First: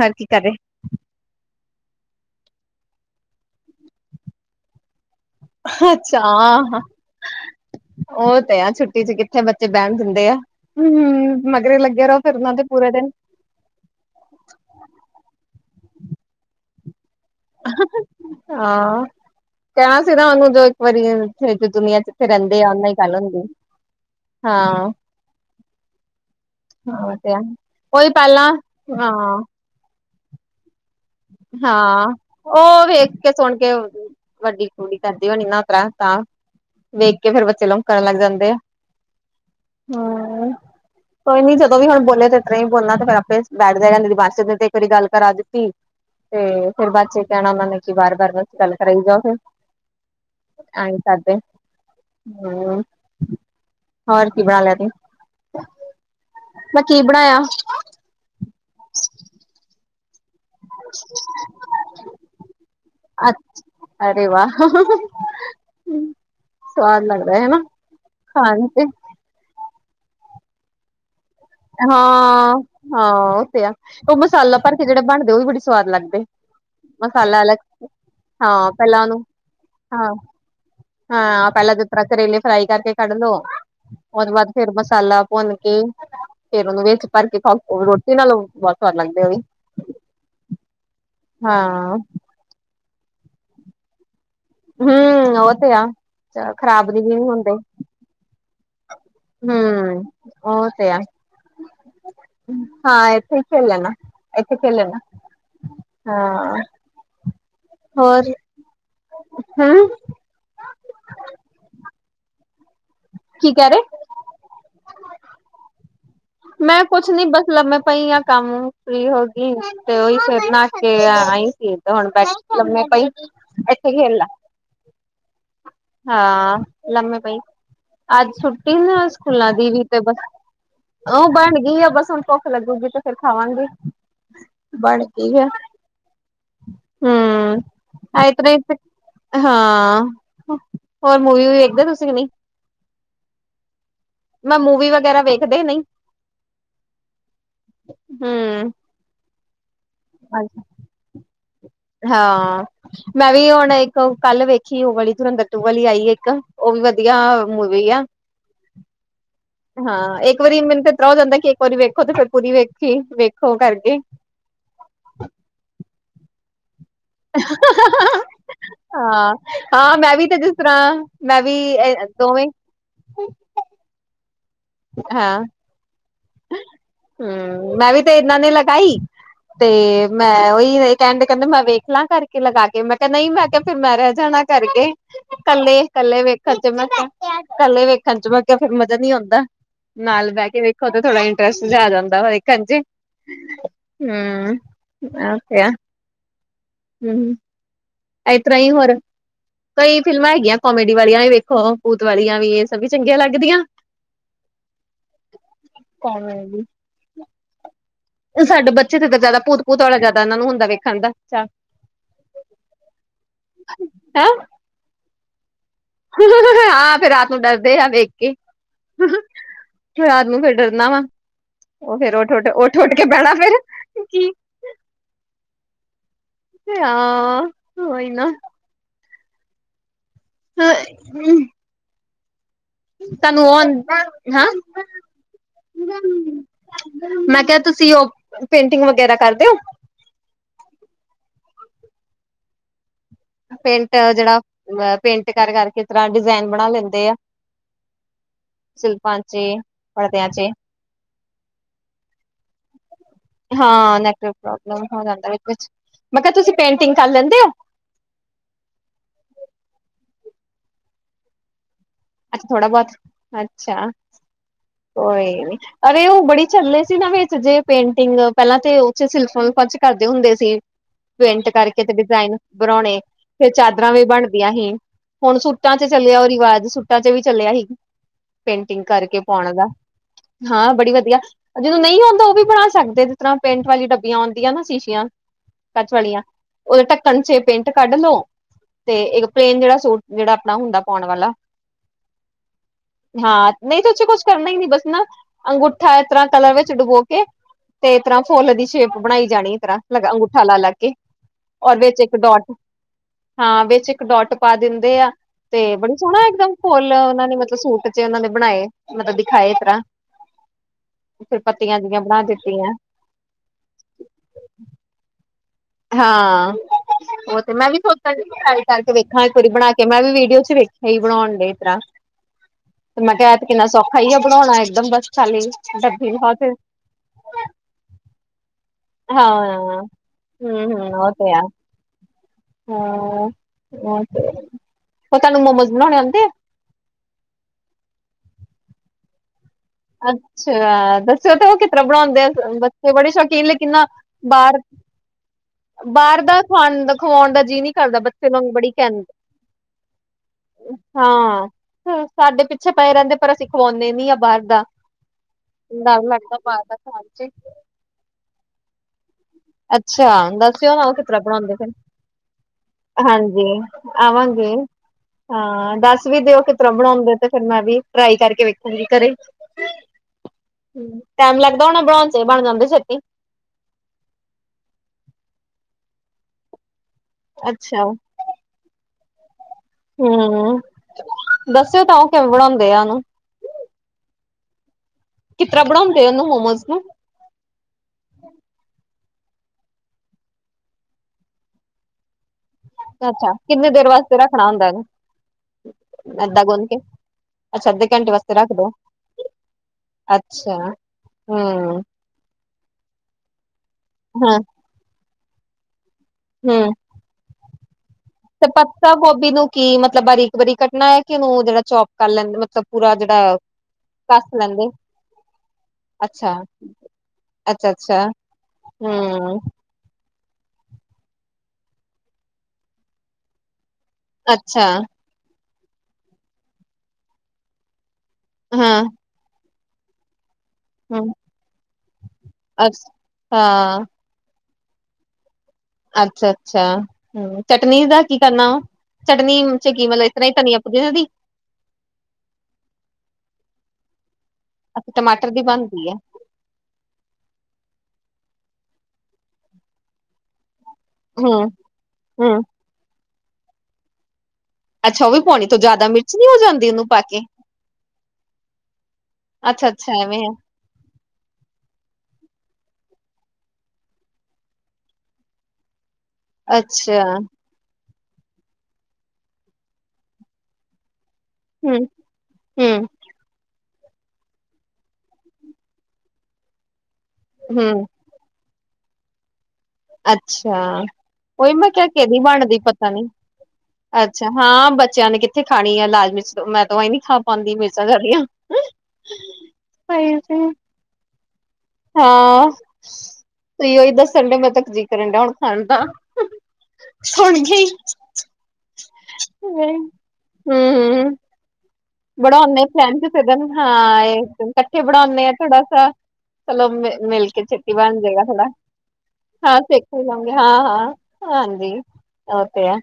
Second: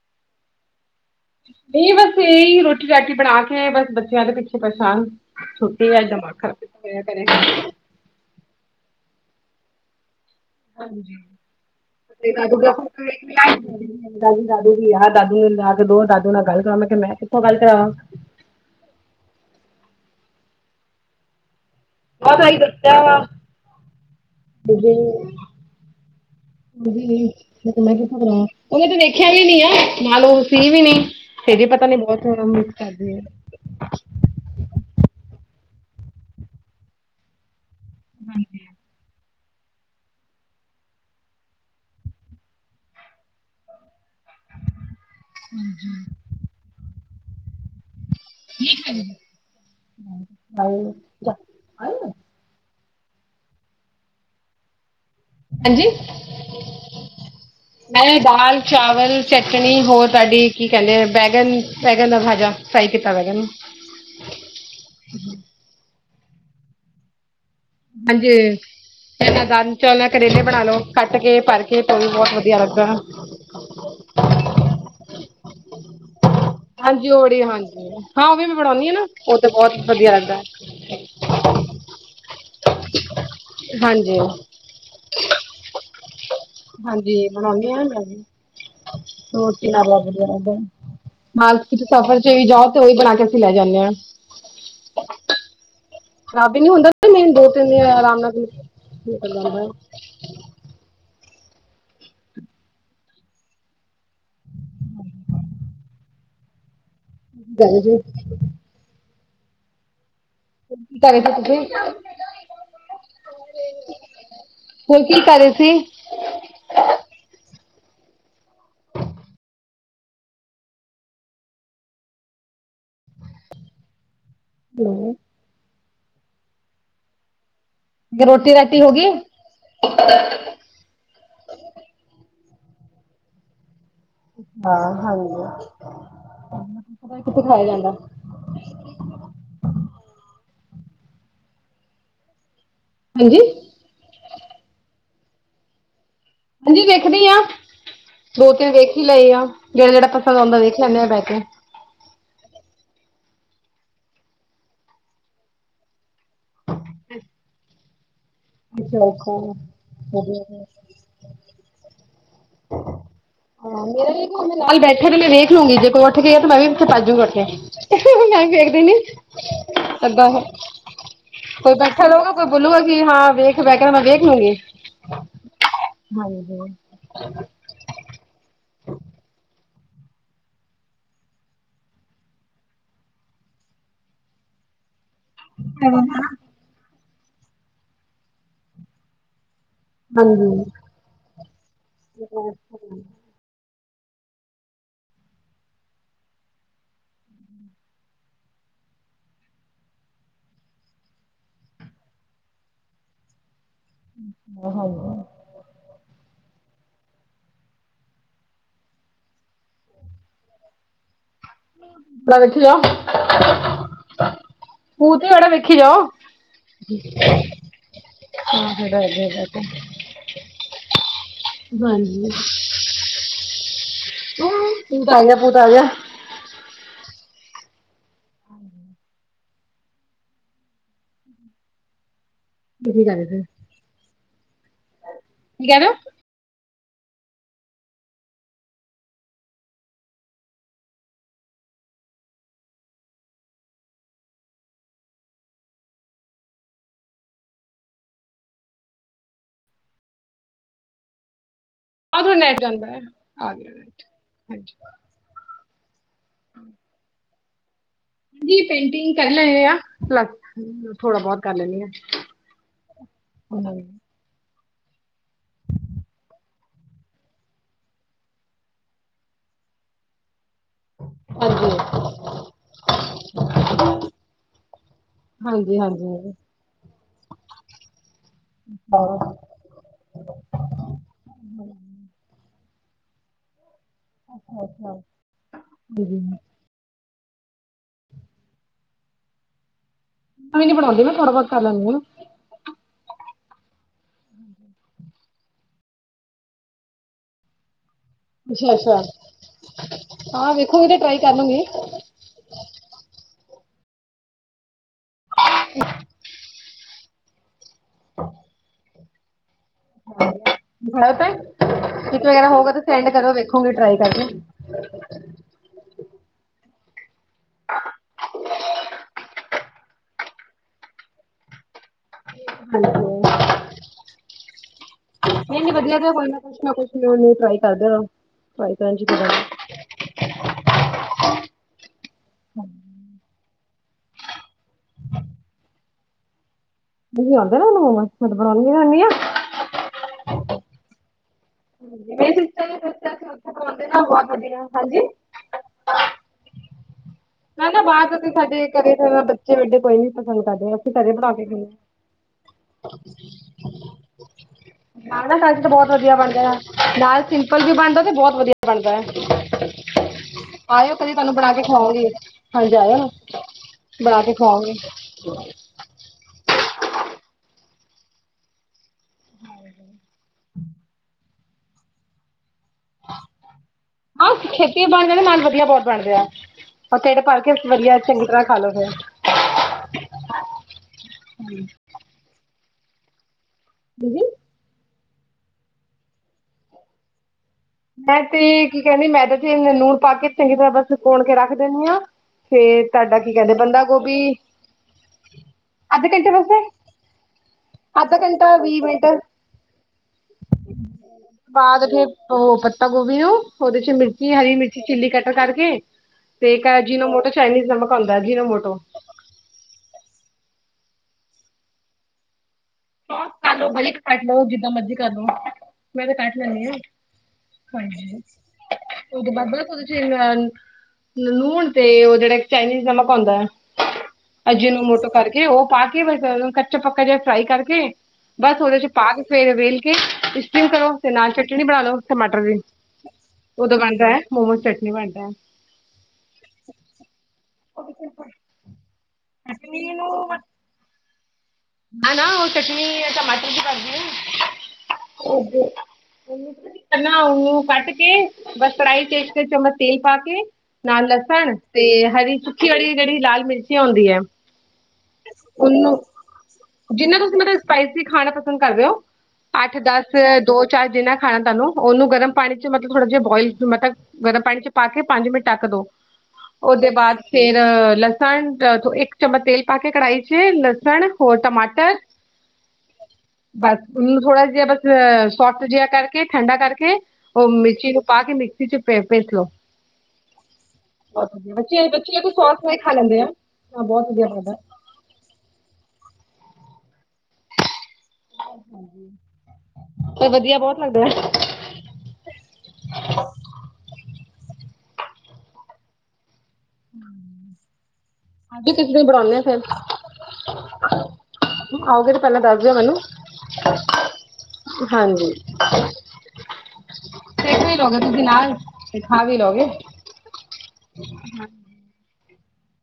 ਹਰ ਕੀ ਕਰਹੇ ਨਹੀਂ ਬਸ ਇਹੀ ਰੋਟੀ ਰਟੀ ਬਣਾ ਕੇ ਬਸ ਬੱਚਿਆਂ ਦੇ ਪਿੱਛੇ ਪਰੇਸਾਨ ਛੱਟੀ ਅੱਜ ਅੱਛਾ ਦਿਮਾਗ ਖਰਾਬ ਹਾਂ ਕਿੱਤਾ ਘਰੇ ਉਹ ਤੇ ਆ ਛੁੱਟੀ ਚ ਕਿੱਥੇ ਬੱਚੇ ਬਹਿਣ ਦਿੰਦੇ ਆ ਹਮ ਹਮ ਮਗਰ ਦਾਦੂ ਦਾ ਦਾਦੂ ਵੀ ਆ ਦਾਦੂ ਨਾਲ ਦੋ ਦਾਦੂ ਨਾਲ ਗੱਲ ਕਰਾਵਾਂਗੇ ਮੈਂ ਤੇ ਹਾਂ ਕ ਸੀ ਨਾ ਉਹਨੂੰ ਜੋ ਇੱਕ ਵਾਰੀ ਦੁਨੀਆਂ ਜਿੱਥੇ ਬਹੁਤ ਵਾਰੀ ਰਹਿੰਦੇ ਆ ਉਹਨਾਂ ਹੀ ਦਿੱਤਾ [unintelligible] ਗੱਲ ਹੁੰਦੀ। ਹਾਂ ਉਹ ਤੇ ਆ ਹਾਂਜੀ ਮੈਂ ਉਹੀ ਕਿਥ ਬਣਾ ਪਹਿਲਾਂ ਉਹਨ ਤੇ ਦੇਖਿਆ ਹਾਂ ਵੀ ਨੀ ਆ ਨਾਲ ਉਹ ਸੀ ਵੀ ਨੀ ਹਾਂ ਉਹ ਵੇਖ ਹੈ ਕੇ ਸੁਣ ਕੇ ਵੱਡੀ ਕੜੀ ਕਰਦੀ ਹੋਣੀ ਨਾ ਤ ਤਾਂ ਵੇਖ ਕੇ ਫਿਰ ਬੱਚੇ ਨੂੰ ਕਰਨ ਲੱਗ ਜਾਂਦੇ ਆ ਹਮ ਕੋਈ ਨੀ ਜਦੋਂ ਵੀ ਹੁਣ ਬੋਲੇ ਤੇ ਤਰ ਹੀ ਬੋਲਣਾ ਤੇ ਫਿਰ ਆਪੇ ਬੈਠਦੇ ਰਹਿੰਦੇ ਬਸਦੇ ਤੇ ਕਰੀ ਗੱਲ ਕਰਾ ਦਿੱਤੀ ਤੇ ਫਿਰ ਬਦ ਇਹ ਕਹਿਣਾ ਉਹਨਾਂ ਨੇ ਬਾਰ ਬਾਰ ਗੱਲ ਕਰਾਈ ਜਾਓ ਆ ਤਾਂ ਹਾਏ। ਹਮ ਹੋਰ ਕੀ ਬਣਾ ਲੈ ਤ ਹਾਂਜੀ ਬਣਾਇਆ ਮੈਂ ਦਾਲ ਚਾਵਲ ਚਟਣੀ ਹੋਰ ਤੁਹਾਡੀ ਕੀ ਕਹਿੰਦੇ ਬੈਗਨ ਬੈਗਨ ਦਾ ਭਾਜਾ ਫਰਾਈ ਕੀਤਾ ਵੈਗਨ ਅੱਛਾ ਅਰੇ ਵਾਹ ਹ ਸਵਾਦ ਲੱਗਦਾ ਹਨਾ ਹਾਂਜੀ ਖਾਣ ਤੇ ਇਹਨਾ ਦਾਲ ਚੌਲ ਕਰੇਲੇ ਬਣਾ ਲੋ ਹਾਂ ਹਾਂ ਉਹ ਤੇ ਆ ਉਹ ਮਸਾਲਾ ਭਰ ਕੇ ਜਿਹੜੇ ਬਣਦੇ ਉਹ ਵੀ ਬੜੀ ਸਵਾਦ ਲੱਗਦੀ [unintelligible] ਹਾਂਜੀ ੜੀ ਹਾਂਜੀ ਹਾਂ ਉਹ ਵੀ ਮੈਂ ਬਣਾਉਂਦੀ ਹਾਂ ਪਹਿਲਾਂ ਨਾ ਉਹਨੂੰ ਉਹ ਤੇ ਬਹੁਤ ਹਾਂ ਵਧੀਆ ਲੱਗਦਾ ਹਾਂ ਪਹਿਲਾਂ ਜਿਸ ਤਰ੍ਹਾਂ ਕਰੇਲੇ ਫਰਾਈ ਕਰਕੇ ਕੱਢ ਲੋੋ ਹਾਂਜੀ ਉਹ ਤੋਂ ਬਾਅਦ ਫਿਰ ਮਸਾਲਾ ਭੁੰਨ ਕੇ ਫੇਰ ਉਹਨੂੰ ਵਿੱਚ ਭਰ ਹਾਂਜੀ ਕੇ ਬਨਾਉਦੇ ਖਾਓ ਹਾਂ ਰੋਟੀ ਨਾਲ ਬਹੁਤ ਸਵਾਦ ਲੱਗਦੇ ਉਹ ਵੀ ਰੋਟੀ ਨਾਲ ਲੱਗਦੀ। ਮ ਹਾਂ ਸਫ਼ਰ ਚ ਵੀ ਜਾਓ ਤੇ ਉਹੀ ਬਣਾ ਕੇ ਅਸੀਂ ਲੈ ਜਾਂਦੇ ਹਾਂ। ਹਮ ਉਹ ਤੇ ਆ। ਚ ਖਰਾਬ ਵੀ ਨੀ ਹੁੰਦਾ ਖ਼ਰਾਬ ਦੀ ਨਾ ਵੀ ਨਹੀਂ ਮੇਨ ਦੋ ਹੁੰਦੇ ਤਿੰਨ ਦਿਨ ਆਰਾਮ ਨਾਲ ਨਿਕਲ ਜਾਂਦਾ ਹਮ ਉਹ ਤੇ ਆ। ਹਾਂ ਇਥੇ ਹੀ ਖੇਲ ਨਾ ਇਥੇ ਖੇਲ ਨਾ। ਹਾਂ। ਗੱਲ ਜਾ। ਹਮ। ਕੀ ਕਰ ਤੁਸੀਂ। ਕੀ ਕਹਿ ਰਹੇ ਹੋਰ ਕੀ ਕਰ ਰਹੇ ਸੀ। ਮੈਂ ਕੁਛ ਨੀ ਬਸ ਲਮੇ ਪਾਈ ਆ ਕੰਮ ਫਰੀ ਹੋ ਗਈ ਤੇ ਉਹੀ ਸੇਤ ਬਣਾ ਕੇ ਆ। ਹੀ ਸੀ ਤੇ ਹੁਣ ਬੈਠ ਲਮੇ ਪਈ ਇੱਥੇ ਖੇਲ ਲਾ। ਹੈਲੋ ਹਾਂ ਲੰਮੇ ਪਾਈ। ਅੱਜ ਰੋਟੀ ਛੁੱਟੀ ਰਾਟੀ ਹੋ ਗਈ ਨਾ ਸਕੂਲਾਂ ਦੀ ਵੀ ਤੇ ਬਸ। ਉਹ ਬਣ ਗਈ ਆ ਬਸ ਹੁਣ ਭੁੱਖ ਲੱਗੂਗੀ ਤੇ ਫਿਰ ਖਾਵਾਂਗੇ। ਹਾਂ ਹਾਂਜੀ। ਪਤਾ ਕਿੱਥੇ ਹਮ ਖਾਇਆ ਜਾਂਦਾ ਆ ਹਾਂ। ਹੋਰ ਮੂਵੀ ਵੀ ਵੇਖਦੇ ਤੁਸੀਂ ਵੀ। ਹਾਂਜੀ। ਮੈਂ ਮੂਵੀ ਵਗੈਰਾ ਵੇਖਦੇ ਨਹੀਂ। ਹਾਂਜੀ ਵੇਖਣੀ ਆ ਦੋ ਤਿੰਨ ਹੂੰ। ਵੇਖ ਹੀ ਲਏ ਆ। ਜਿਹੜਾ ਜਿਹੜਾ ਪੱਖਾ ਲਾਂਦਾ ਵੇਖ ਆਦੇ ਆ ਬਹਿ ਕੇ। ਹਾਂ ਮੈਂ ਵੀ ਹੁਣ ਇੱਕ ਕੱਲ ਵੇਖੀ ਉਹ ਵਾਲੀ ਦੁਰੰਦਰ ਟੂ ਉ ਵਾਲੀ ਆਈ ਹੈ। ਉਹ ਵੀ ਵਧੀਆ ਮੂਵੀ ਆ। ਅੱਛਾ ਅੱਛਾ ਹਾਂ ਇੱਕ ਵਧੀਆ ਵਾਰੀ ਫਿਰ ਮੈਨੂੰ ਤੇ ਤਰ ਹੋ ਜਾਂਦਾ ਕਿ ਇੱਕ ਵਾਰੀ ਵੇਖੋ ਤੇ ਫਿਰ ਪੂਰੀ ਵੇਖੀ ਵੇਖੋ। ਕਰਕੇ, ਮੇ ਨਾਲ ਬੈਠੇ ਨੇ ਮੈਂ ਵੇਖ ਲਉਗੀ ਜੇ ਕੋਈ ਉੱਠ ਕੇ ਤਾਂ ਮੈਂ ਵੀ। ਹਾਂ। ਹਾਂ ਮੈਂ ਵੀ ਤੇ ਜਿਸ ਤਰ੍ਹਾਂ, ਮੈਂ ਵੀ [unintelligible] ਬੈਠਾ ਰੂਗਾ ਕੋਈ ਦੋਵੇਂ ਬੋਲੂਗਾ ਕਿ ਹਾਂ ਵੇਖ ਬਹਿ ਕੇਣਾ ਮੈਂ ਵੇਖ ਲੂੰਗੀ। ਹਾਂ ਹਾਂਜੀ ਹਮ ਮੈਂ ਵੀ ਤੇ ਇਨਾ ਨੇ ਲਗਾਈ। ਤੇ ਮੈਂ ਉਹੀ ਕਹਿੰਦੇ ਕਹਿੰਦੇ ਮੈਂ ਵੇਖ ਲਾਂ ਕਰਕੇ ਲਗਾ ਕੇ ਮੈਂ ਕਿਹਾ ਨਹੀਂ ਮੈਂ ਕਿਹਾ ਫਿਰ ਮੈਂ ਰਹਿ ਜਾਣਾ। ਕਰ ਕੇ ਕੱਲੇ ਕੱਲੇ ਵੇਖਣ ਚ ਮੈਂ ਕਿਹਾ ਕੱਲੇ ਵੇਖਣ ਚ ਮੈਂ ਕਿਹਾ ਫੇਰ ਮਜ਼ਾ ਨਹੀਂ ਆਉਂਦਾ। ਨਾਲ ਬਹਿ ਕੇ ਹਾਂਜੀ ਵੇਖੋ ਤੇ ਥੋੜਾ ਇੰਟਰਸਟ ਜਾ ਜਾਂਦਾ ਵ ਦੇਖਣ ਚ ਹਮ ਓਕਿਆ ਹਮ। ਇਸ ਤਰ੍ਹਾਂ ਹੀ ਹੋਰ। ਕਈ ਫਿਲਮਾਂ ਹੈਗੀਆਂ ਕੋਮੇਡੀ ਵਾਲੀਆਂ ਵੀ ਵੇਖੋ ਭੂਤ ਵਾਲੀਆਂ ਵੀ ਇਹ ਸਭ ਵੀ ਚੰਗੀਆਂ ਲੱਗਦੀਆਂ। ਹਾਂ। ਕਾਮੇਡੀ ਸਾਡੇ ਬੱਚੇ ਤੇਦ ਜਿਆਦਾ ਭੂਤ ਭੂਤ ਵਾਲਾ ਜ਼ਿਆਦਾ ਇਹਨਾਂ ਨੂੰ ਹੁੰਦਾ ਵੇਖਣ ਦਾ। ਅੱਛਾ ਕਪੜਾ ਵੇਖੀ ਜਾਓ ਤੂ ਤੇ ਬੜਾ ਵੇਖੀ ਜਾਓ। ਫ ਹਾਂ ਫਿਰ ਰਾਤ ਨੂੰ ਡਰਦੇ ਆ ਵੇਖ ਕੇ ਹਾਂ ਫਿਰ ਫ ਰਾਤ ਨੂੰ ਫੇਿਰ ਡਰਨਾ ਵਾ। ਉਹ ਫੇਰ ਹਾਂਜੀ ਉਹਠ ਉਠ ਉਠ ਉੱਠ ਕੇ ਬੈਣਾ ਫਿਰ। ਭੁਤ ਆ ਗਿਆ ਭੁਤ ਆ ਗਿਆ। ਹਾਂ ਉ ਇ ਨਾ। [unintelligible] ਠੀਕ ਆ ਸਾਨੂੰ ਫਿਰ ਉਹ। ਕੀ ਕਹਿ ਰਹੇ ਹੋ ਮੈਂ ਕਿਹਾ ਤੁਸੀਂ ਉਹ ਪੇਂਟਿੰਗ ਵਗੈਰਾ ਕਰਦੇ ਹੋ। ਪੇਂਟ ਜਿਹੜਾ ਪੇਂਟ ਕਰ ਕਰਕੇ ਇਸ ਤਰ੍ਹਾਂ ਡਿਜਾਇਨ ਬਣਾ ਲੈਂਦੇ ਆ। ਸ਼ਿਲਪਾਂ ਚ ਪੜ੍ਹਦਿਆਂ ਚ। [unintelligible] ਜਾਂਦਾ ਹੈ ਆ ਗਿਆ ਹਾਂ ਨੈਟ ਨੈੱਟਵਰਕ ਪ੍ਰੌਬਲਮ ਹਾਂਜੀ ਹੋ ਜਾਂਦਾ ਹੈ ਵਿੱਚ ਵਿੱਚ, ਮੈਂ ਕਿਹਾ ਤੁਸੀਂ ਪੇਂਟਿੰਗ ਕਰ ਲੈਂਦੇ ਹੋ। ਹਾਂਜੀ! ਪੇਂਟਿੰਗ ਕਰ ਲੈਂਦੇ ਆ। ਪਲੱਸ ਥੋੜਾ ਬਹੁਤ ਕਰ ਲੈਂਣੀ ਹਾਂ। ਅੱਛਾ! ਥੋੜਾ ਬਹੁਤ ਅੱਛਾ! ਕੋਈ ਨੀ। ਅਰੇ ਉਹ ਬੜੀ ਚੱਲੇ ਸੀ ਨਾ ਵਿਚ ਜੇ! ਪੇਂਟਿੰਗ ਪਹਿਲਾਂ ਤੇ ਉਥੇ ਸਿਲਫ ਪਚ ਕਰਦੇ ਹੁੰਦੇ ਸੀ। ਪੈਂਟ ਹਾਂਜੀ ਕਰਕੇ ਤੇ ਡਿਜ਼ਾਇਨ ਬਣਾਉਣੇ ਫਿਰ ਚਾਦਰਾਂ ਵੀ ਬਣਦੀਆਂ ਹੀ। ਹੁਣ ਸੂੱਟਾਂ ਹਾਂਜੀ ਚ ਹਾਂਜੀ ਚੱਲਿਆ ਉਹ ਰਿਵਾਜ਼। ਸੂੱਟਾਂ ਚ ਵੀ ਚੱਲਿਆ ਸੀ। ਪੇਂਟਿੰਗ ਕਰਕੇ ਪਾਉਣ ਦਾ। ਹਾਂ! ਬੜੀ ਵਧੀਆ। ਜਿਨੂੰ ਨਹੀਂ ਆਉਂਦਾ, ਉਹ ਵੀ ਬਣਾ ਸਕਦੇ। ਤਾਂ ਪੇਂਟ ਵਾਲੀ ਡੱਬੀਆਂ ਆਉਂਦੀਆਂ ਨਾ! ਸ਼ੀਸ਼ੀਆਂ! ਕੱਚ ਵਾਲੀਆਂ! ਉਹਦੇ ਡ ਕਣ ਚੇ ਪੈਂਟ ਕੱਢ ਲੋ। ਤੇ ਇੱਕ ਪਲੇਨ ਜਿਹੜਾ ਸੂਟ ਜਿਹੜਾ ਆਪਣਾ ਮੈਂ ਨਹੀਂ ਹੁੰਦਾ ਬਣਾਉਂਦੀ ਪਾਉਣ ਮੈਂ ਥੋੜਾ ਵਾਲਾ। ਬਹੁਤ ਕਰ ਲੈਂਦੀ ਹਾਂ ਹਾਂ! ਨਹੀਂ ਤਾਂ! ਉੇ ਕੁਛ ਕਰਨਾ ਹੀ ਨੀ। ਬਸ ਨਾ! ਅੰਗੂਠਾ ਇਸ ਤਰ੍ਹਾਂ ਕਲਰ ਵਿੱਚ ਡੁਬੋ ਕੇ ਤੇ ਇਸ ਤਰ੍ਹਾਂ ਫੁੱਲ ਦੀ ਅੱਛਾ ਸ਼ੇਪ ਅੱਛਾ ਬਣਾਈ ਜਾਣੀ ਇਸ ਤਰ੍ਹਾਂ ਲ ਅੰਗੂਠਾ ਹਾਂ ਲਾ ਲਾ ਵੇਖੂਗੀ ਕੇ। ਤੇ ਟਰਾਈ ਕਰ ਲੂੰਗੀ ਔਰ ਵਿੱਚ ਇੱਕ ਡੋਟ! ਹਾਂ ਵਿੱਚ ਡੋਟ ਪਾ ਦਿੰਦੇ ਆ। ਤੇ ਬੜੀ ਸੋਹਣਾ ਇੱਕਦਮ ਫੁੱਲ ਉਹਨਾਂ ਨੇ ਮਤਲਬ ਸੂਟ ਚ ਉਹਨਾਂ ਨੇ ਬਣਾਏ। ਮਤਲਬ ਦਿਖਾਏ। ਤਰ੍ਹਾਂ ਹਾਂ! ਫਿਰ ਪੱਤੀਆਂ ਜਿਹੀਆਂ ਬਣਾ ਇਕ ਵਗੈਰਾ ਹੋ ਦਿੱਤੀਆਂ ਸੈਂਡ ਕਰੋ ਵੇਖੋਗੇ ਟਰਾਈ ਕਰਕੇ। ਹਾਂ ਉਹ ਤੇ ਮੈਂ ਵੀ ਸੋਚਿਆ ਸੀ ਟ੍ਰਾਈ ਕਰਕੇ ਵੇਖਾਂ ਫਿਰ ਬਣਾ ਕੇ ਮੈਂ ਵੀਡੀਓ ਚ ਬ। ਇਈ ਬਣਾਉਣਡੇ ਇ ਤ ਹਾਂਜੀ ਤੇ ਮੈਂ ਕਿਹਾ ਏ ਤਾਂ ਕਿੰਨਾ ਸੌਖਾ ਆ ਬਣਾਉਣਾ, ਇੱਕਦਮ ਬਸ ਖਾਲੀ ਨਹੀਂ ਨਹੀਂ ਵਧੀਆ ਡੱਬੀ ਤੇ ਕੋਈ ਨਾ ਕੁਛ ਨਾ ਕੁਛ ਨੂੰ ਟਰਾਈ ਕਰਦੇ ਰਹੋ [unintelligible] ਹਮ! ਹਮ! ਓ ਤੇ ਹੈ। ਹਮ ਹੋ ਤੁਹਾਨੂੰ ਮੋਮੋਜ਼ ਬਣਾਉਣੇ ਆਉਂਦੇ ਆ? ਆਉਂਦੇ ਆ ਮੋਮੋਜ਼? ਮੈ ਬਣਾਉਣੀ ਰਹਿਨੀ ਹਾਂ ਅੱਛਾ ਦੱਸਿਓ ਤੇ ਉਹ ਕਿਸ ਤਰ੍ਹਾਂ ਹਾਂਜੀ! ਬਣਾਉਂਦੇ ਆ ਮੇਰੇ ਸਿਸਟਰ ਨੇ ਬੱਚੇ ਬੜੇ ਦੱਸਿਆ ਸੀ ਸ਼ੌਕੀਨ ਓਥੇ ਲੇਕਿਨ ਬਣਾਉਂਦੇ ਨਾ ਨੇ ਬਹੁਤ ਬਾਹਰ ਵਧੀਆ ਹਾਂਜੀ ਬਾਹਰ ਦਾ ਖਾਣ ਦਾ ਖਵਾਉਣ ਦਾ ਜੀਅ ਮੈ ਨੀ ਨ ਕਰਦਾ ਬਾਹਰ ਆ! ਬੱਚੇ ਤਾਂ ਨੂੰ ਸਾਡੇ ਬੜੀ ਘਰੇ ਕਹਿੰਦੇ ਬੱਚੇ ਵੱਡੇ ਕੋਈ ਨੀ। ਕਰਦੇ ਅਸੀਂ ਘਰੇ ਬਣਾ ਕੇ ਹਾਂ। ਪੀਂਦੇ ਅ ਸਾਡੇ ਪਿੱਛੇ ਪਏ ਰਹਿੰਦੇ ਪਰ ਅਸੀਂ ਖਵਾਉਂਦੇ ਨੀ ਆ ਬਾਹਰ ਦਾ। ਨਾਲ ਦਾ ਘਰ ਤਾਂ ਬਹੁਤ ਡਰ ਵਧੀਆ ਲੱਗਦਾ ਬਣਦਾ ਆ, ਬਾਹਰ ਦਾ ਖਾਣ ਨਾਲ ਚ ਸਿੰਪਲ ਵੀ ਬਣਦਾ ਤੇ ਬਹੁਤ ਵਧੀਆ ਵੀ ਬਣਦਾ। ਹੈ ਅੱਛਾ! ਦੱਸਿਓ ਨਾ ਉਹ ਆਇਓ ਕਿਸ ਕਦੀ ਤਰ੍ਹਾਂ ਤੁਹਾਨੂੰ ਬਣਾ ਬਣਾਉਂਦੇ? ਕੇ ਫਿਰ ਖਵਾਉਂਗੀ ਹਾਂਜੀ ਆਇਓ ਨਾ ਹਾਂਜੀ ਬਣਾ ਕੇ ਆਵਾਂਗੇ। ਖਵਾਉਂਗੀ ਹਾਂ! ਦੱਸ ਵੀ ਦਿਓ ਕਿ ਬਣਾਉਂਦੇ। ਤੇ ਫਿਰ ਮੈਂ ਵੀ ਟਰਾਈ ਕਰਕੇ ਵੇਖਾਂਗੀ ਘਰੇ। ਟਾਈਮ ਲੱਗਦਾ ਹੋਣਾ ਬਣਾਉਣ ਚ। ਬਣ ਜਾਂਦੀ ਛੇਤੀ? ਹਾਂ! ਛੇਤੀ ਬਣ ਜਾਦੀ ਆ ਨਾਲੇ ਵਧੀਆ ਬਹੁਤ ਬਨਦੀ ਆ। ਉਹਰ ਕਿਹੜੇ ਪਾਲ ਕੇਸੀਂ ਅੱਛਾ ਵਧੀਆ ਚੰਗੀ ਤਰ੍ਹਾਂ ਖਾ ਲੋ ਫੇਿਰ। ਹਮ! ਦੱਸਿਓ ਤਾਂ! ਉਹ ਕਿਵੇਂ ਬਣਾਉਂਦੇ ਆ ਉਹਨੂੰ? ਕੀ? ਕਿ ਤਰ੍ਹਾਂ ਬਣਾਉਂਦੇ? ਉਹ ਨੂੰ ਮਮੋਸ ਨੂੰ? ਮੈਂ ਤੇ ਕੀ ਕਹਿੰਦੀ! ਮੈਂ ਤੇ ਲੂਣ ਪਾ ਕੇ ਚੰਗੀ ਤਰ੍ਹਾਂ ਸਕੁੜ ਕੇ ਰੱਖ ਦਿੰਦੀ ਆਂ। ਫੇਰ! ਤੁਹਾਡਾ ਕੀ ਅੱਛਾ ਕਹਿੰਦੇ ਕਿੰਨੇ ਬੰਦਾ ਦੇਰ ਵਾਸਤੇ ਗੋਭੀ ਰੱਖਣਾ ਹੁੰਦਾ ਇਹਨੂੰ ਅੱਧ ਘੰਟੇ ਏਦਾਂ ਬਸ? ਗੁੰਨ ਕੇ ਅੱਛਾ ਅੱਧੇ ਘੰਟੇ ਅੱਧਾ ਵਾਸਤੇ ਰੱਖ ਘੰਟਾ ਦੋ ਵੀਹ ਮਿੰਟ। ਅੱਛਾ ਹੂੰ ਬਾਅਦ ਫੇਰ ਉਹ ਪੱਤਾ ਗੋਭੀ ਨੂੰ! ਉਹ ਉਹਦੇ ਚ ਮਿਰਚੀ, ਹਾਂ ਹਰੀ ਮਿਰਚ, ਚਿੱਲੀ ਕਟਰ ਕਰਕੇ ਤੇ ਇੱਕ ਹੂੰ ਜੀਨੂ ਮੋਟਾ ਚਾਈਨੀਜ਼ ਨਮਕ ਆਉਂਦਾ ਜੀਨੋ ਤੇ ਮੋਟੋ ਪੱਤਾ ਗੋਬੀ ਨੂੰ ਕੀ! ਮਤਲਬ ਬਾਰੀਕ ਬਾਰੀਕ ਕਟਨਾ ਹੈ। ਕਿ ਉਹਨੂੰ ਜਿਹੜਾ ਚੌਪ ਕਰ ਲੈਣਾ ਬ ਕਰ ਲੋ ਕੱਟ ਲਓ ਲੈਂਦੇ ਜਿੱਦਾਂ ਮਰਜੀ ਕਰ ਲੋ ਮੈਂ ਤੇ ਅੱਛਾ ਕੱਟ ਲੈਂਦੀ ਹਾਂ ਅੱਛਾ ਅੱਛਾ ਹਾਂਜੀ! ਓਦੇ ਹੂੰ ਬਾਅਦ ਪਤਾ ਅ ਲੂਣ ਤੇ ਉਹ ਜਿਹੜੇ ਚਾਈਨੀਜ਼ ਨਮਕ ਆਉਂਦਾ ਹੈ। ਅੱਛਾ ਅਜਿਨੋ ਮੋਟੋ ਕਰਕੇ। ਉਹ ਪਾ ਕੇ ਤੇ ਕੱਚਾ ਪੱਕਾ ਜਿਹਾ ਫਰਾਈ ਕਰਕੇ ਬਸ ਉਹਦੇ ਹਾਂ ਚ ਪਾ ਕੇ ਫੇਰ ਵੈਲ ਕੇ। [unintelligible] ਕਰੋ ਤੇ ਹੂੰ ਨਾਲ ਚਟਨੀ ਬਣਾ ਲੋ ਟਮਾਟਰ ਦੀ, ਅਛ ਉਦੋਂ ਹਾਂ ਬਣਦਾ ਹੈ। ਮੋਮੋ ਚਟਨੀ ਬਣਦਾ ਹੈ। ਅੱਛਾ ਅੱਛਾ ਹਮ ਚਟਨੀ ਦਾ ਕੀ ਹੈ ਕਰਨਾ ਵ ਚਟਨੀ ਚ ਕੀ ਮਤਲਬ ਇਸ ਤਰਾਂ ਹੀ ਧਨੀਆ ਪੁੱਜਦੀ ਹਨਾ ਉਹ ਚਟਨੀ ਟਮਾਟਰ ਵੀ ਕਰਦੀ ਅੱਛਾ ਹੈ ਟਮਾਟਰ [unintelligible] ਦੀ ਬਣਦੀ ਹੈ ਉਹਨੂੰ ਕਟ ਬਸ ਕਡਾਹੀ ਤੇ ਇੱਕ ਚਮਚ ਤੇਲ ਪਾ ਕੇ ਨਾਲ ਹੂੰ ਲਸਣ ਤੇ ਹਰੀ ਹੂੰ ਸੁੱਕੀ ਵਾਲੀ ਜਿਹੜੀ ਲਾਲ ਮਿਰਚੀ ਆਉਂਦੀ ਹੈ ਅੱਛਾ ਉਹ ਵੀ ਪਾਉਣੀ ਤੋਂ ਜ਼ਿਆਦਾ ਮਿਰਚ ਨੀ ਹੋ ਜਾ ਜਿ ਨਾ ਤੁਸੀ ਸਪੈਸੀ ਖਾਣਾ ਪਸੰਦ ਕਰਦੇ ਹੋ ਅੱਛਾ ਅੱਠ ਅੱਛਾ ਦਸ ਐਵੇਂ ਹੈ ਦੋ ਚਾਰ ਦਿਨਾਂ ਖਾਣਾ ਤੁਹਾਨੂੰ ਉਹਨੂੰ ਗਰਮ ਪਾਣੀ ਚ ਮਤਲਬ ਥੋੜ੍ਹਾ ਜਿਹਾ ਬੋਇਲ ਮਤਲਬ ਗਰਮ ਪਾਣੀ ਚ ਪਾ ਕੇ ਪੰਜ ਮਿੰਟ ਟੱਕ ਦੋ ਉਹਦੇ ਅੱਛਾ ਬਾਅਦ ਫੇਰ ਲ ਲਸਣ ਇੱਕ ਚਮਚ ਤੇਲ ਪਾ ਕੇ ਕਢਾਈ ਸੀ ਲਸਣ ਹੋਰ ਹੂੰ ਟਮਾਟਰ ਹੂੰ ਬਸ ਉਹਨੂੰ ਥੋੜ੍ਹਾ ਜਿਹਾ ਬਸ ਸੋਫਟ ਜਿਹਾ ਕਰਕੇ ਠੰਡਾ ਕਰਕੇ ਉਹ ਹੂੰ ਮਿਰਚੀ ਨੂੰ ਪਾ ਕੇ ਮਿਕਸੀ ਚ ਪੇਸ ਲੋੋ ਅੱਛਾ ਉਹੀ ਮੈਂ ਕਿਆ ਬੱਚੇ ਕਦੀ ਬੱਚੇ ਕੋਈ ਬਣਦੀ ਸੌਸ ਨਾਲ ਹੀ ਪਤਾ ਖਾ ਨੀ ਲੈਂਦੇ ਆ ਹਾਂ ਬਹੁਤ ਵਧੀਆ ਅੱਛਾ ਹਾਂ ਲੱਗਦਾ ਬੱਚਿਆਂ ਨੇ ਕਿੱਥੇ ਖਾਣੀ ਆ ਲਾਲ ਮਿਰਚ ਮੈਂ ਤਾਂ ਨੀ ਖਾ ਪਾਉਂਦੀ ਮਿਰਚ [unintelligible] ਪਰ ਵਧੀਆ ਬਹੁਤ ਲੱਗਦਾ ਹੈ ਹਾਂ ਤੁਸੀ ਉਹੀ ਦੱਸਣ ਡੇ ਮੈਂ ਤਆਂ ਜੀਅ ਕਰਨ ਡਿਆ ਹੁਣ ਖਾਣ ਦਾ ਹਣ ਕੀ ਅੱਜ ਹੀ ਕਿਸੇ ਦਿਨ ਬਣਾਉਂਦੇ ਆ ਹਮ ਫਿਰ ਹਮ ਹਮ ਆਓਗੇ ਤਾਂ ਪਹਿਲਾਂ ਦੱਸ ਬਣਾਉਂਦੇ ਦਿਓ ਫੈਂ ਮੈਨੂੰ ਹਾਂਮ ਇਕੱਠੇ ਬਣਾਉਂਦੇ ਆ ਹਾਂਜੀ ਥੋੜਾ ਸ ਚਲੋ ਮ ਮਿਲ ਕੇ ਸਿੱਖ ਛੁਟੀ ਵੀ ਬਣ ਲੋਗੇ ਤੁਸੀਂ ਜਾਏਗਾ ਥੋੜਾ ਨਾਲ ਤੇ ਖਾ ਵੀ ਹਾਂ ਲੋਗੇ ਸਿੱਖ ਹੀ ਜਾਉਗੇ ਹਾਂ ਹਾਂ ਹਾਂਜੀ ਉਹ ਤੇ ਆ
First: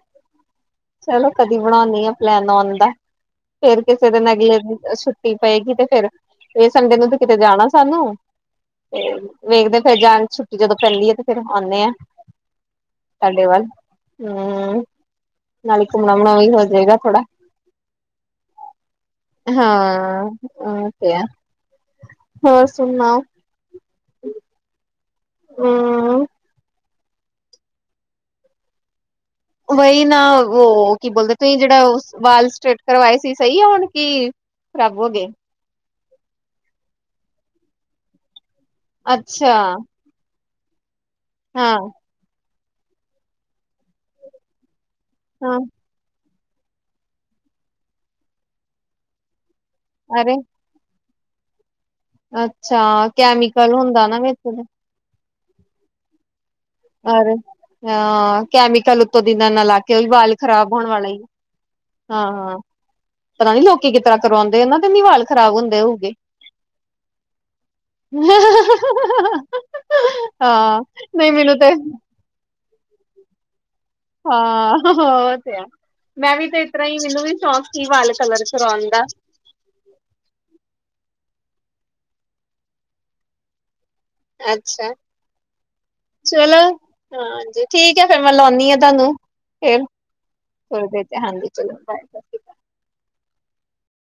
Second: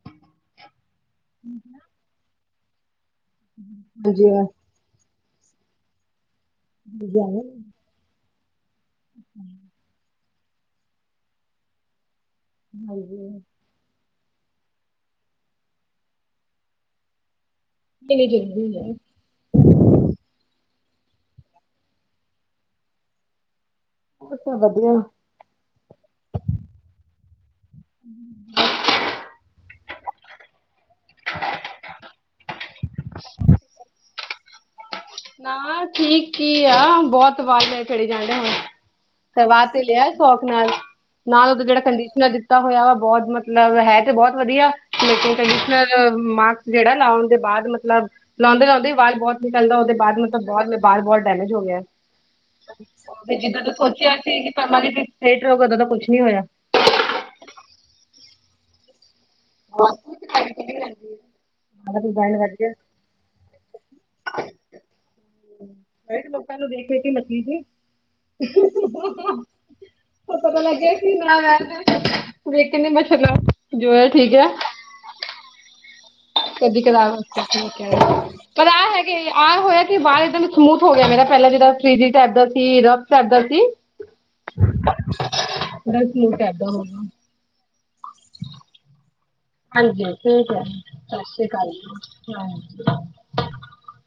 ਚਲੋ ਕਦੀ ਬਣਾਉਂਦੀ ਆ ਪਲੈਨ ਆਉਣ ਦਾ ਫੇਰ ਕਿਸੇ ਹਾਂਜੀ ਦਿਨ ਅਗਲੇ ਦਿਨ। ਛੁੱਟੀ ਪਏਗੀ ਤੇ ਫਿਰ ਇਹ ਸੰਡੇ ਨੂੰ ਤੇ ਕਿਤੇ ਹਾਂਜੀ ਜਾਣਾ ਸਾਨੂੰ ਤੇ ਵੇਖਦੇ ਫਿਰ ਜਾਣ ਛੁੱਟੀ ਜਦੋਂ ਪੈਂਦੀ ਆ ਤੇ ਫੇਰ ਆਉਂਦੇ ਆ। ਹਾਂਜੀ, ਹੂੰ ਨਾਲੇ ਘੁੰਮਣਾ ਵੀ ਹੋ ਜਾਏਗਾ ਥੋੜਾ। ਹਾਂ, ਹੋਰ ਸੁਣਾਓ? ਅੱਛਾ ਵਧੀਆ, ਹੂੰ, ਹ ਵਹੀ ਨਾ ਉਹ ਕੀ ਬੋਲਦੇ ਤੁਸੀਂ ਜਿਹੜਾ ਵਾਲ ਸਟੇਟ ਕਰਵਾਏ ਸੀ, ਸਹੀ ਆ ਹੁਣ ਕੀ। ਖਰਾਬ ਹੋਗੇ। ਨਾ ਠੀਕ ਹੀ ਆ, ਬਹੁਤ ਵਾਦ ਚਲੇ ਜਾਣਦੇ ਹੁਣ ਤੇ ਅੱਛਾ ਬਾਦ ਤੇ ਲਿਆ ਸ ਨਾਲ, ਹਾਂ ਲੇਕਿਨ ਹਾਂ ਟਰਾਡਿਸਲ ਮਾਸਕ, ਜਿਹੜਾ ਲਾਣ ਦੇ ਬਾਅਦ ਮਤਲਬ ਲਾਦੇ-ਲਾਦੇ ਆਵਾਜ਼ ਬਹੁਤ ਨਿਕਲਦਾ। ਉਹਦੇ ਬਾਅਦ ਅਰੇ ਮਤਲਬ ਬਹੁਤ ਬਾਲ ਬਹੁਤ ਡੈਮੇਜ ਹੋ ਗਿਆ ਅੱਛਾ ਤੇ ਜਿੱਦਾਂ ਕੈਮੀਕਲ ਹੁੰਦਾ ਸੋਚਿਆ ਨਾ ਸੀ, ਕਿ ਵਿੱਚ ਪਵਾਂਗੇ ਲੇਟ ਰਹਗਾ ਉਦੋਂ ਦਾ ਕੁਛ ਨੀ ਹੋਇਆ। ਅਰੇ ਹ ਕੈਮਿਕਲ, ਦਿਨਾਂ ਨਾਲ ਲਾ ਕੇ ਉਹ ਵੀ ਵਾਲ ਸਾਰਾ ਖ਼ਰਾਬ ਹੋਣ ਵਾਲੇ ਕੁਝ ਆ ਹਾਂ ਬੈਂਡ ਵੱਜ ਹਾਂ, ਗਿਆ ਪਤਾ ਨੀ ਲੋਕ ਕਿਤਰ੍ਹਾਂ ਕਰਵਾਦੇ ਆ ਇਹਨਾਂ ਦੇ ਨੀ ਵਾਲ ਖਰਾਬ ਹੁੰਦੇ ਹੋਊਗੇ। ਮੈਂ ਕਿਹਾ ਲੋਕਾਂ ਨੂੰ ਦੇਖ ਦੇਖ ਕੇ ਨੱਚੀ ਸੀ ਉਹ ਪਤਾ ਹਾਂ ਨਹੀਂ ਮੈਨੂੰ ਤੇ, ਕਿੰਨੇ ਮਛਰ ਲ ਜੋ, ਹੈ ਠੀਕ ਹੈ ਹਾਂ, ਉਹ ਤੇ ਹੈ ਮੈਂ ਵੀ ਤੇ, ਦੀ ਇਸ ਕਦੀ ਤਰ੍ਹਾਂ ਹੀ ਕਦਾਰ ਮੈਨੂੰ ਵੀ ਸ਼ੌਕ ਸੀ ਵਾਲ ਕਲਰ ਪਰ ਕਰਾਉਣ ਆਹ ਦਾ ਹੈਗੇ, ਆਹ ਹੋਇਆ ਕਿ ਬਾਹਰ ਦਾਂ ਸਮੂਥ ਹੋ ਗਿਆ ਮੇਰਾ, ਪਹਿਲਾਂ ਜਿਹੜਾ ਫ੍ਰਿਜੀ ਚਪਦਾ ਸੀ, ਰਬ ਚਲਦਾ ਸੀ। ਅੱਛਾ ਇੱਕਦਮ ਸਮੂਥ ਟਾਈਪ ਚਲੋ ਦਾ ਹੋ ਗਿਆ ਹਾਂਜੀ ਠੀਕ ਹੈ, ਫੇਰ ਮੈਂ ਲਾਉਂਨੀ ਆ ਮੈ ਤੁਹਾਨੂੰ। ਫੇਰ ਹਾਂਜੀ ਠੀਕ ਹੈ, ਥੋੜੀ ਦੇਰ ਸਤਿ ਚ ਸ੍ਰੀ ਹਾਂਜੀ ਅਕਾਲ ਚਲੋ ਬਾਏ ਜੀ।